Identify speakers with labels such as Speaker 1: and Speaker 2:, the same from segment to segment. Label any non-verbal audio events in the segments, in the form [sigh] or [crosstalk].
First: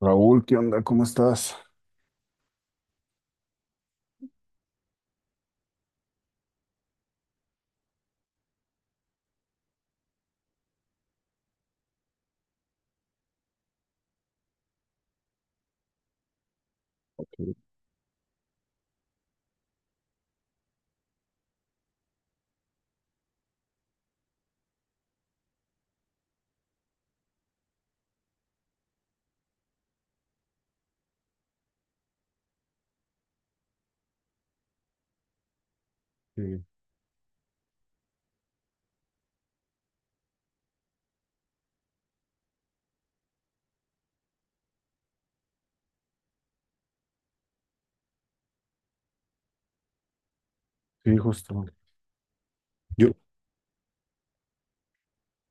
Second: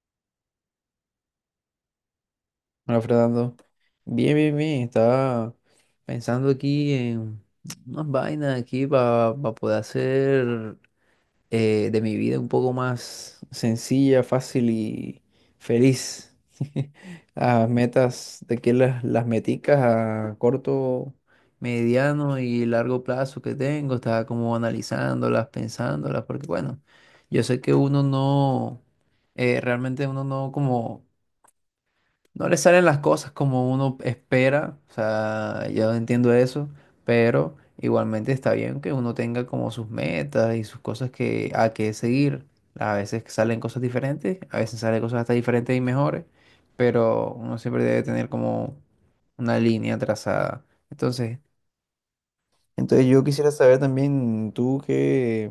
Speaker 1: Raúl, ¿qué onda? ¿Cómo estás?
Speaker 2: Hola, Fernando. Bien, bien, bien. Estaba pensando aquí en unas vainas aquí para poder hacer de mi vida un poco más sencilla, fácil y feliz. [laughs] Las metas, de que las meticas a corto, mediano y largo plazo que tengo, estaba como analizándolas, pensándolas, porque bueno, yo sé que uno no, realmente uno no como no le salen las cosas como uno espera, o sea, yo entiendo
Speaker 1: Sí,
Speaker 2: eso, pero igualmente está bien que uno tenga como sus metas y sus cosas que a que seguir. A veces salen cosas diferentes, a veces salen cosas hasta diferentes y mejores, pero uno siempre debe tener como una línea trazada.
Speaker 1: sí,
Speaker 2: Entonces,
Speaker 1: justo.
Speaker 2: entonces
Speaker 1: Yo,
Speaker 2: yo quisiera saber también tú qué,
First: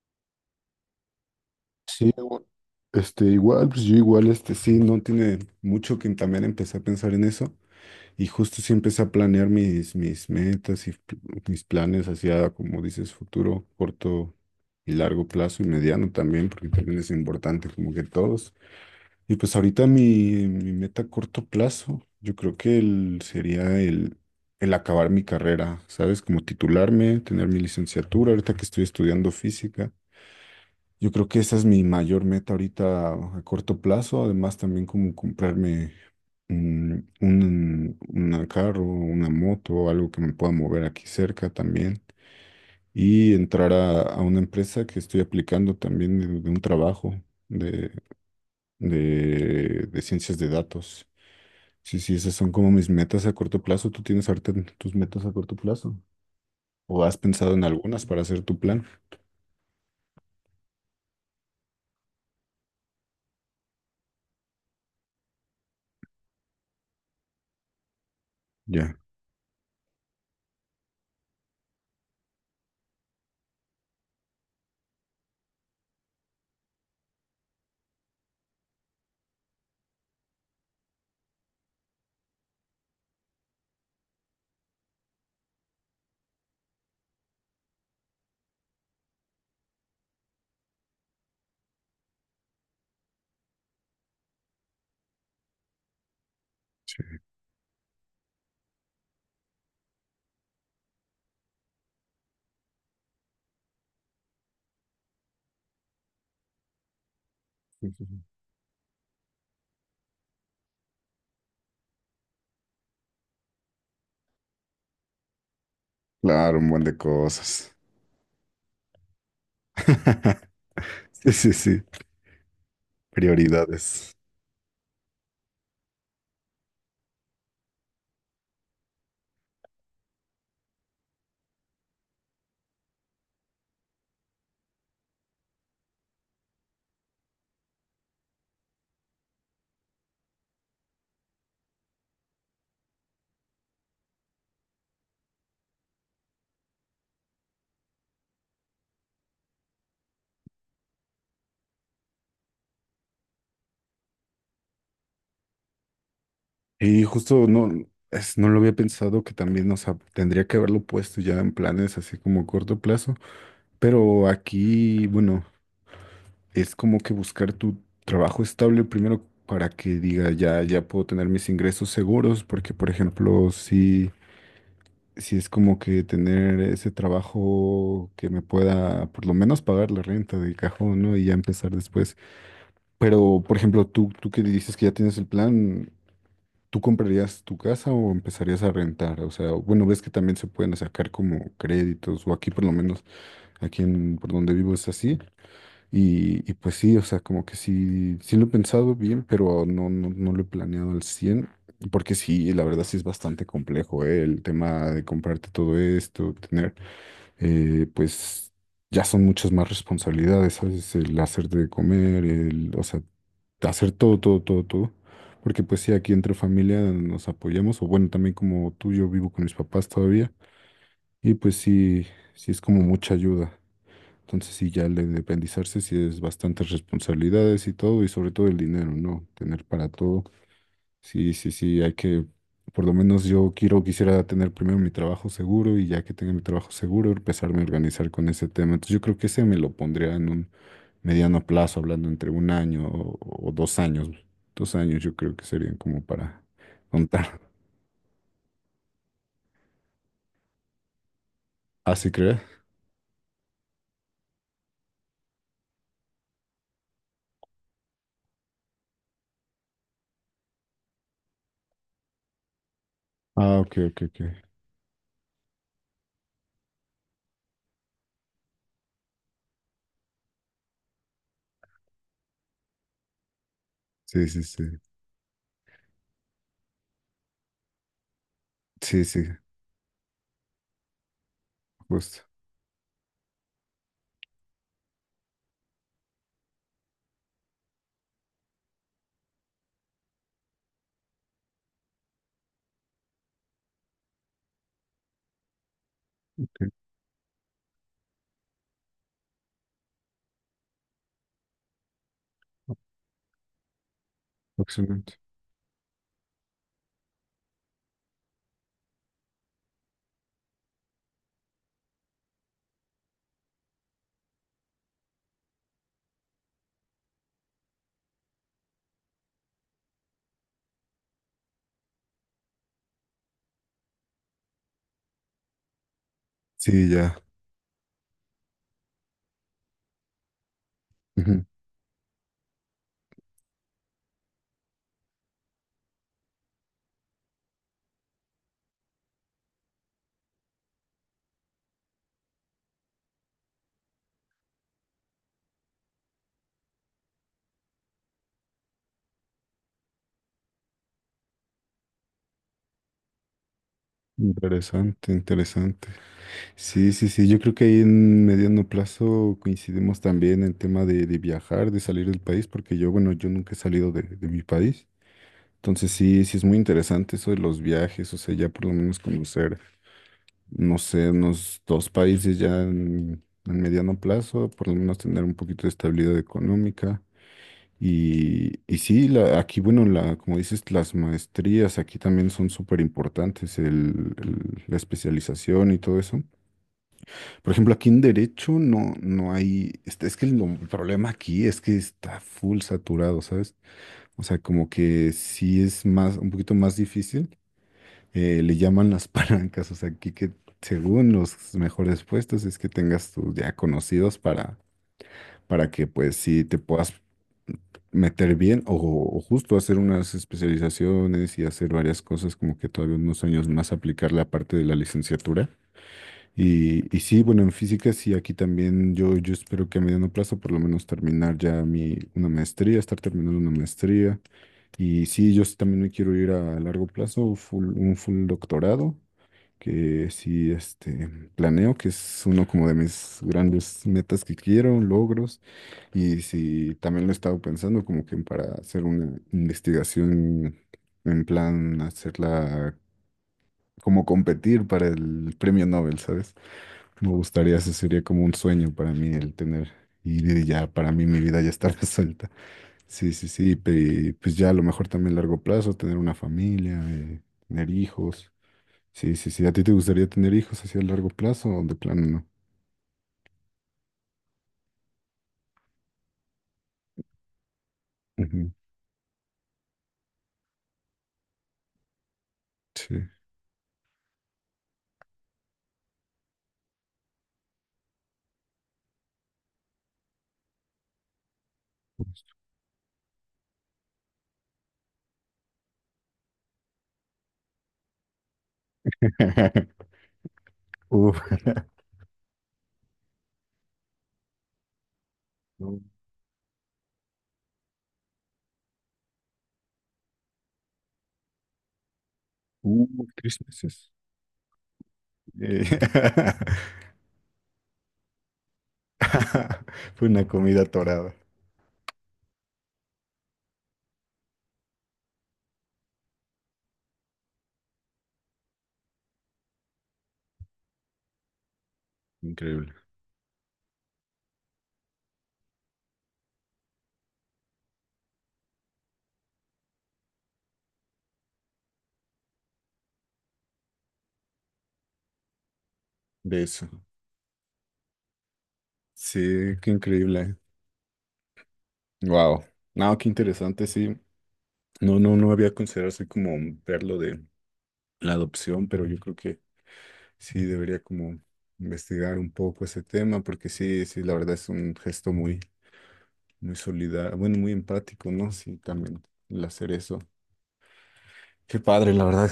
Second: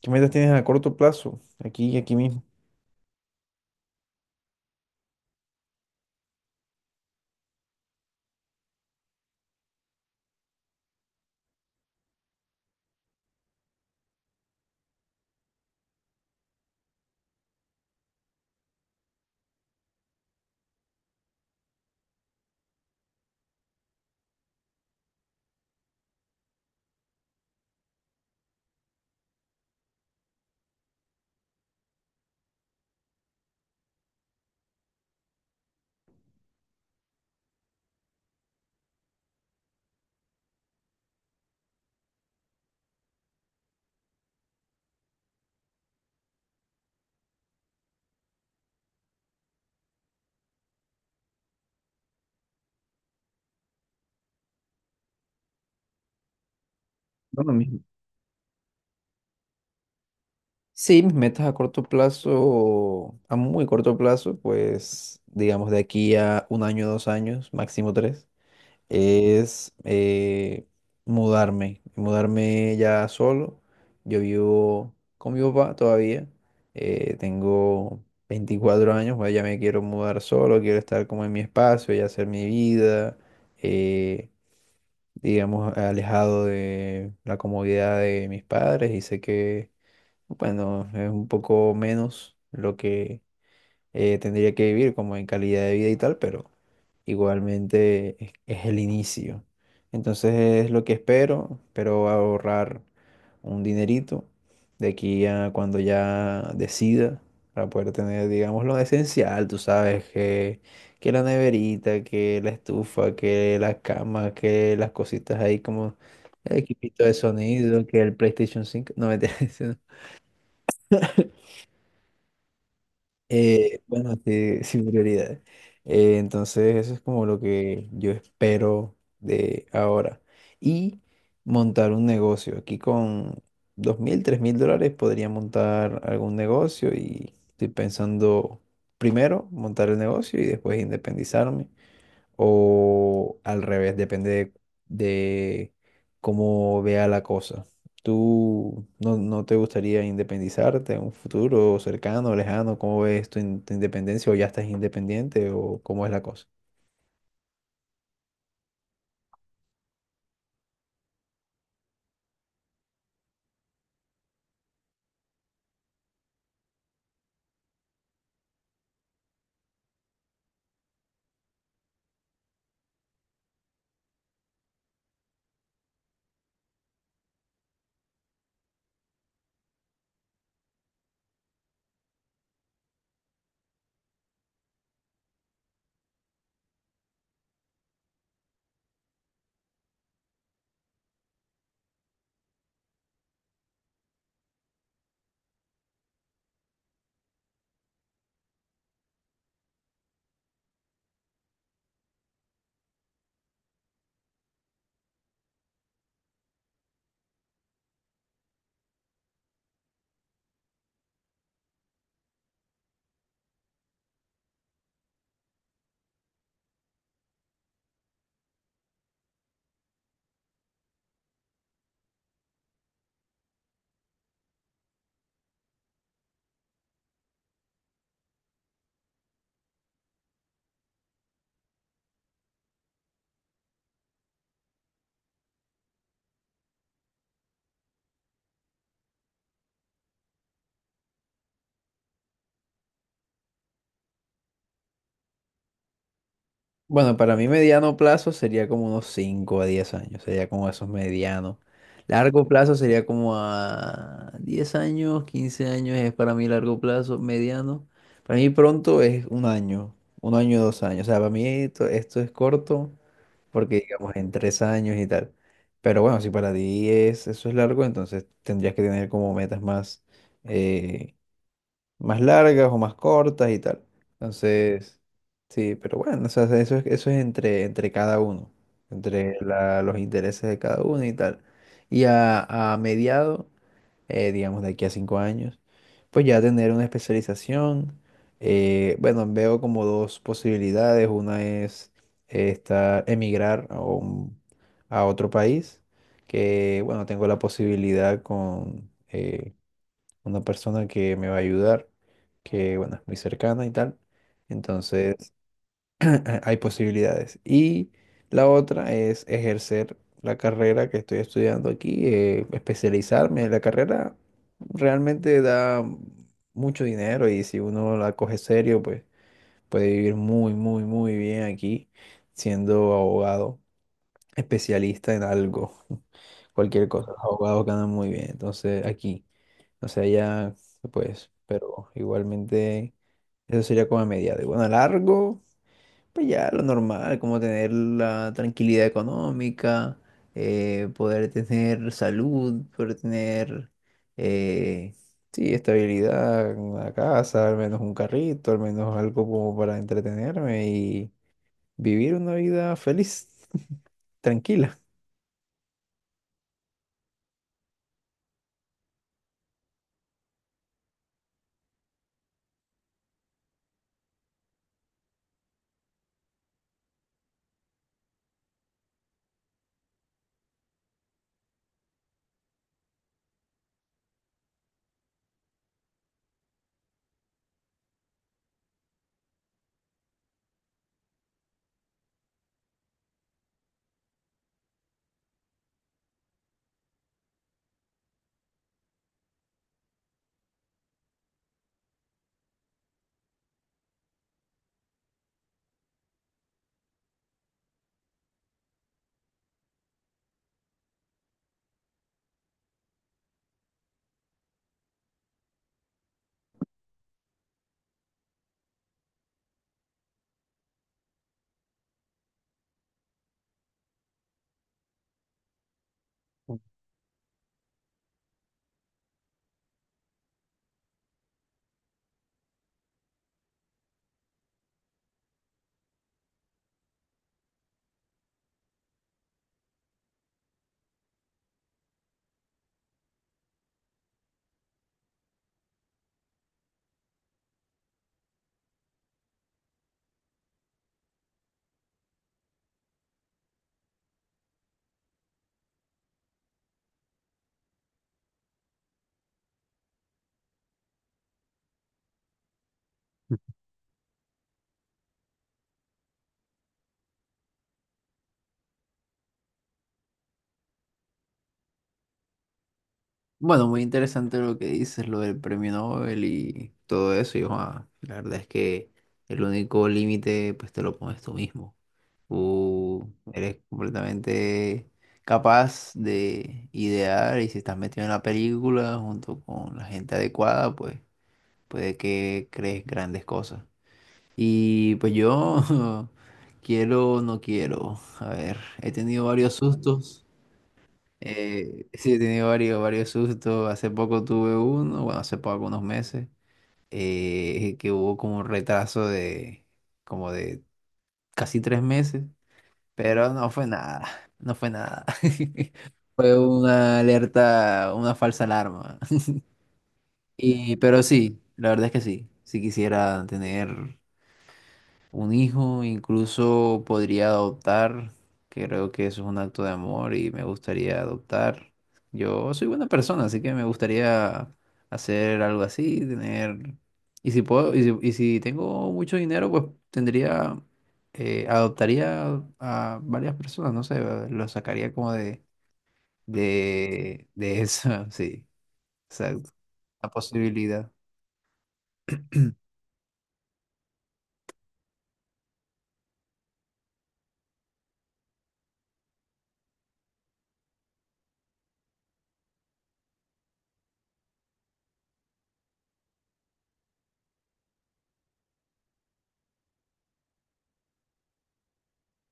Speaker 2: qué metas tienes a corto plazo, aquí,
Speaker 1: sí,
Speaker 2: aquí mismo.
Speaker 1: o- este, igual, pues yo igual, este, sí, no tiene mucho que también empecé a pensar en eso y justo sí empecé a planear mis metas y mis planes hacia, como dices, futuro, corto y largo plazo y mediano también, porque también es importante, como que todos. Y pues ahorita mi meta a corto plazo, yo creo que sería el acabar mi carrera, ¿sabes? Como titularme, tener mi licenciatura, ahorita que estoy estudiando física. Yo creo que esa es mi mayor meta ahorita a corto plazo, además también como comprarme una carro, una moto, algo que me pueda mover aquí cerca también. Y entrar a una empresa que estoy aplicando también de un trabajo de ciencias de datos. Sí, sí, esas son como mis metas a corto plazo. ¿Tú tienes ahorita tus metas a corto plazo? ¿O has
Speaker 2: Bueno,
Speaker 1: pensado en
Speaker 2: mismo.
Speaker 1: algunas para hacer tu plan?
Speaker 2: Sí, mis metas a corto plazo, a muy corto plazo, pues digamos de aquí a un año, 2 años, máximo tres,
Speaker 1: Ya.
Speaker 2: es mudarme ya solo. Yo vivo con mi papá todavía, tengo 24 años, pues ya me quiero mudar solo, quiero estar como en mi espacio y hacer mi vida, eh, digamos, alejado de la comodidad de mis padres y sé que bueno, es un poco menos lo que tendría que vivir como en calidad de vida y tal, pero
Speaker 1: Sí,
Speaker 2: igualmente es el inicio. Entonces es lo que espero, ahorrar un dinerito de aquí a cuando ya decida para
Speaker 1: sí,
Speaker 2: poder
Speaker 1: sí, sí.
Speaker 2: tener, digamos, lo esencial, tú sabes, que la neverita, que la estufa, que la cama, que las cositas ahí como el
Speaker 1: Claro, un buen de
Speaker 2: equipito de
Speaker 1: cosas.
Speaker 2: sonido, que el PlayStation 5 no me [laughs]
Speaker 1: [laughs] Sí, sí, sí. Prioridades.
Speaker 2: Bueno, sí, [laughs] sin prioridades. Entonces, eso es como lo que yo espero de ahora. Y montar un negocio. Aquí con 2.000 3.000 dólares podría montar algún negocio y estoy pensando primero montar el negocio y después independizarme o al revés, depende de cómo vea la cosa. ¿Tú no te gustaría independizarte en un futuro cercano, lejano? ¿Cómo ves tu independencia o ya estás independiente o cómo es la cosa?
Speaker 1: Y justo no, no lo había pensado que también, o sea, tendría que haberlo puesto ya en planes así como a corto plazo. Pero aquí, bueno, es como que buscar tu trabajo estable primero para que diga ya, ya puedo tener mis ingresos seguros, porque por ejemplo, si, si es como que tener ese trabajo que me pueda por lo menos pagar la renta de cajón, ¿no? Y ya empezar después. Pero por ejemplo, tú que dices que ya tienes el plan, ¿tú comprarías tu casa o empezarías a rentar? O sea, bueno, ves que también se pueden sacar como créditos, o aquí por lo menos, aquí en, por donde vivo es así y pues sí, o sea, como que sí, sí lo he pensado bien, pero no lo he planeado al 100 porque sí, la verdad sí es bastante complejo, ¿eh? El tema de comprarte todo esto, tener, pues ya son muchas más responsabilidades, ¿sabes? El hacerte de comer, el, o sea, hacer todo, todo, todo, todo. Porque pues sí, aquí entre familia nos apoyamos, o bueno, también como tú, yo vivo con mis papás todavía, y pues sí, sí es como mucha ayuda. Entonces sí, ya al independizarse sí es bastantes responsabilidades y todo, y sobre todo el dinero, ¿no? Tener para todo. Sí, sí, sí, hay que, por lo menos yo quiero, quisiera tener primero mi trabajo seguro y ya que tenga mi trabajo seguro, empezarme a organizar con ese tema. Entonces yo creo que ese me lo pondría en un mediano plazo, hablando entre un año o dos años. Dos años yo creo que serían como para
Speaker 2: Bueno, para
Speaker 1: contar.
Speaker 2: mí mediano plazo sería como unos 5 a 10 años, sería como esos medianos.
Speaker 1: [laughs] ¿Ah, sí crees?
Speaker 2: Largo plazo sería como a 10 años, 15 años es para mí largo plazo, mediano. Para mí pronto es un año, 2 años. O sea, para mí esto es corto
Speaker 1: Ah, ok,
Speaker 2: porque
Speaker 1: ok,
Speaker 2: digamos
Speaker 1: ok.
Speaker 2: en 3 años y tal. Pero bueno, si para ti es, eso es largo, entonces tendrías que tener como metas más, eh, más largas o más cortas y tal.
Speaker 1: Sí, sí, sí.
Speaker 2: Entonces, sí, pero bueno, o sea, eso es entre cada uno,
Speaker 1: Sí, sí,
Speaker 2: entre los intereses de cada uno y tal. Y
Speaker 1: justo.
Speaker 2: a mediado, digamos de aquí a 5 años, pues ya tener una especialización. Bueno, veo como dos posibilidades. Una es esta, emigrar a a otro país,
Speaker 1: Ok,
Speaker 2: que bueno, tengo la posibilidad con una persona que me va a ayudar, que bueno, es muy cercana y tal. Entonces,
Speaker 1: excelente.
Speaker 2: [laughs] hay posibilidades. Y la otra es ejercer la carrera que estoy estudiando aquí, especializarme. La carrera realmente da mucho dinero y si uno la coge serio, pues puede vivir muy, muy, muy bien aquí siendo abogado, especialista en algo. [laughs]
Speaker 1: Sí,
Speaker 2: Cualquier cosa,
Speaker 1: ya.
Speaker 2: los abogados ganan muy bien. Entonces, aquí. O sea, ya, pues,
Speaker 1: Ujú.
Speaker 2: pero igualmente eso sería como a mediado. Y bueno, a largo, pues ya lo normal, como tener la tranquilidad económica, poder tener salud, poder tener, eh, sí, estabilidad, una casa, al menos un carrito, al menos algo como para entretenerme y vivir una vida feliz, [laughs] tranquila.
Speaker 1: Interesante, interesante. Sí, sí, sí, yo creo que ahí en mediano plazo coincidimos también en el tema de viajar, de salir del país, porque yo, bueno, yo nunca he salido de mi país. Entonces sí, sí es muy interesante eso de los viajes, o sea, ya por lo menos conocer, no sé, unos dos países ya en mediano plazo, por lo menos tener un poquito de estabilidad económica. Y sí, aquí, bueno, la, como dices, las maestrías aquí también son súper importantes, la especialización y todo eso. Por ejemplo, aquí en Derecho no, no hay, este, es que el problema aquí es que está full saturado, ¿sabes? O sea, como que sí es más, un poquito más difícil, le llaman las [laughs] palancas, o sea, aquí que según los mejores puestos es que tengas tus ya conocidos para que pues sí te puedas meter bien o justo hacer unas especializaciones y hacer varias cosas como que todavía unos años más aplicar la parte de la licenciatura. Y sí, bueno, en física sí, aquí también yo espero que a mediano plazo por lo menos terminar ya mi, una maestría, estar terminando una maestría. Y sí, yo sí también me quiero ir a largo plazo, un full doctorado que sí, este, planeo, que es uno como de mis grandes metas que quiero, logros, y sí también lo he estado pensando como que para hacer una investigación en plan hacerla como competir para el premio Nobel, ¿sabes? Me gustaría, eso sería como un sueño para mí el tener, y ya para mí mi vida ya está [laughs] resuelta. Sí, sí, sí, pues ya a lo mejor también a largo plazo, tener una familia, tener hijos. Sí, sí, sí. ¿A ti te gustaría tener hijos hacia a largo plazo o de plano no?
Speaker 2: Bueno, muy interesante lo que dices, lo del premio Nobel y todo eso. Y joa, la verdad es
Speaker 1: Ujú.
Speaker 2: que el único límite, pues te lo pones tú mismo.
Speaker 1: Sí.
Speaker 2: Tú eres completamente capaz de idear y si estás metido en la película junto con la gente adecuada, pues puede que crees grandes cosas. Y pues yo [laughs] quiero, no quiero. A ver, he tenido varios
Speaker 1: [laughs]
Speaker 2: sustos.
Speaker 1: Uf. [laughs]
Speaker 2: Sí, he tenido varios, varios sustos. Hace poco tuve uno, bueno, hace poco,
Speaker 1: No.
Speaker 2: unos meses, que hubo como un retraso de como de casi 3 meses, pero
Speaker 1: Tres
Speaker 2: no fue
Speaker 1: meses.
Speaker 2: nada, [laughs] no fue nada.
Speaker 1: Eh,
Speaker 2: [laughs] Fue una alerta, una falsa alarma. [laughs]
Speaker 1: [laughs] Fue una comida
Speaker 2: Y, pero
Speaker 1: torada.
Speaker 2: sí, la verdad es que sí quisiera tener un hijo, incluso podría adoptar. Creo que eso es un acto de amor y me gustaría adoptar. Yo soy
Speaker 1: Increíble.
Speaker 2: buena persona, así que me gustaría hacer algo así, tener... Y si puedo, y si tengo mucho dinero, pues tendría, adoptaría a varias personas, no sé, lo sacaría como de,
Speaker 1: De eso.
Speaker 2: de, de eso, [laughs] sí, exacto,
Speaker 1: Sí, qué
Speaker 2: la
Speaker 1: increíble.
Speaker 2: posibilidad.
Speaker 1: Wow. No, qué interesante, sí. No había considerado así como verlo de la adopción, pero yo creo que sí debería como investigar un poco ese tema, porque sí, sí, la verdad es un gesto muy muy solidario, bueno, muy empático, ¿no? Sí, también el hacer eso. Qué padre, la verdad.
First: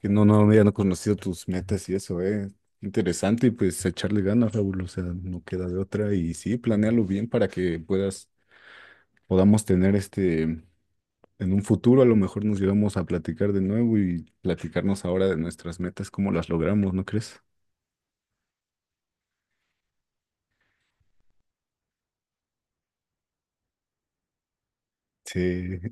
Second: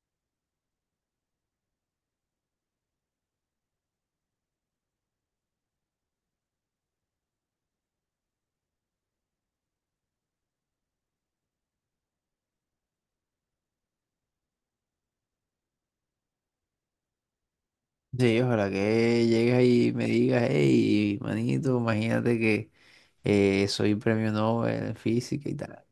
Speaker 1: Que no, no había no conocido tus metas y eso, ¿eh? Interesante y pues echarle ganas, Raúl, o sea, no queda de otra y sí, planéalo bien para que puedas, podamos tener este, en un futuro a lo mejor nos llegamos a platicar de nuevo y platicarnos ahora de nuestras metas, cómo las logramos, ¿no crees?
Speaker 2: Sí, ojalá que llegues ahí y me digas, hey, manito, imagínate que soy premio Nobel en física y
Speaker 1: Sí.
Speaker 2: tal.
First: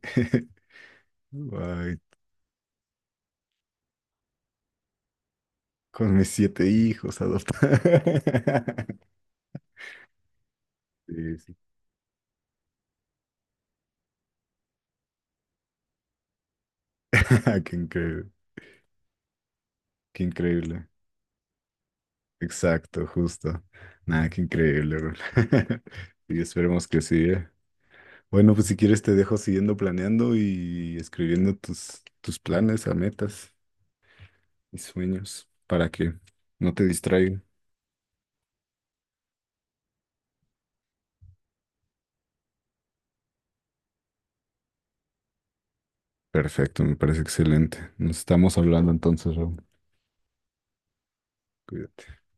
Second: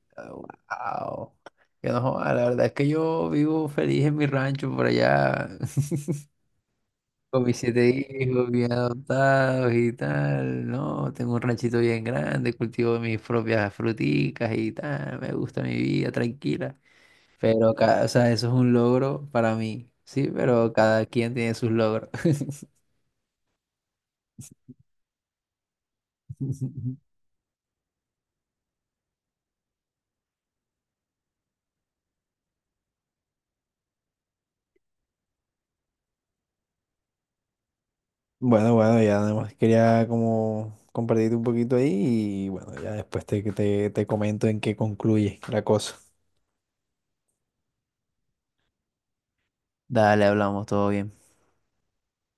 Speaker 2: Wow.
Speaker 1: [laughs]
Speaker 2: Yo
Speaker 1: Ay,
Speaker 2: no, joda, la verdad es que yo vivo feliz en mi rancho por allá,
Speaker 1: con mis
Speaker 2: [laughs]
Speaker 1: siete hijos
Speaker 2: con mis
Speaker 1: adoptados.
Speaker 2: 7 hijos
Speaker 1: [laughs]
Speaker 2: bien adoptados y tal, ¿no? Tengo
Speaker 1: Sí,
Speaker 2: un
Speaker 1: sí.
Speaker 2: ranchito bien grande, cultivo mis propias fruticas y tal, me gusta mi vida tranquila.
Speaker 1: [laughs]
Speaker 2: Pero,
Speaker 1: Qué
Speaker 2: o
Speaker 1: increíble.
Speaker 2: sea, eso es un logro para mí,
Speaker 1: Qué
Speaker 2: sí, pero
Speaker 1: increíble.
Speaker 2: cada quien tiene sus logros.
Speaker 1: Exacto, justo. Nada, qué increíble, bro. [laughs] Y esperemos que
Speaker 2: [laughs]
Speaker 1: sí, ¿eh? Bueno, pues si quieres te dejo siguiendo planeando y escribiendo tus, tus planes a metas y sueños para que no te distraigan.
Speaker 2: Bueno, bueno, ya nada más quería como compartirte un poquito ahí y bueno, ya después te comento en qué concluye la cosa.
Speaker 1: Perfecto, me parece excelente. Nos estamos hablando entonces, Raúl.
Speaker 2: Dale, hablamos, todo bien.
Speaker 1: Cuídate.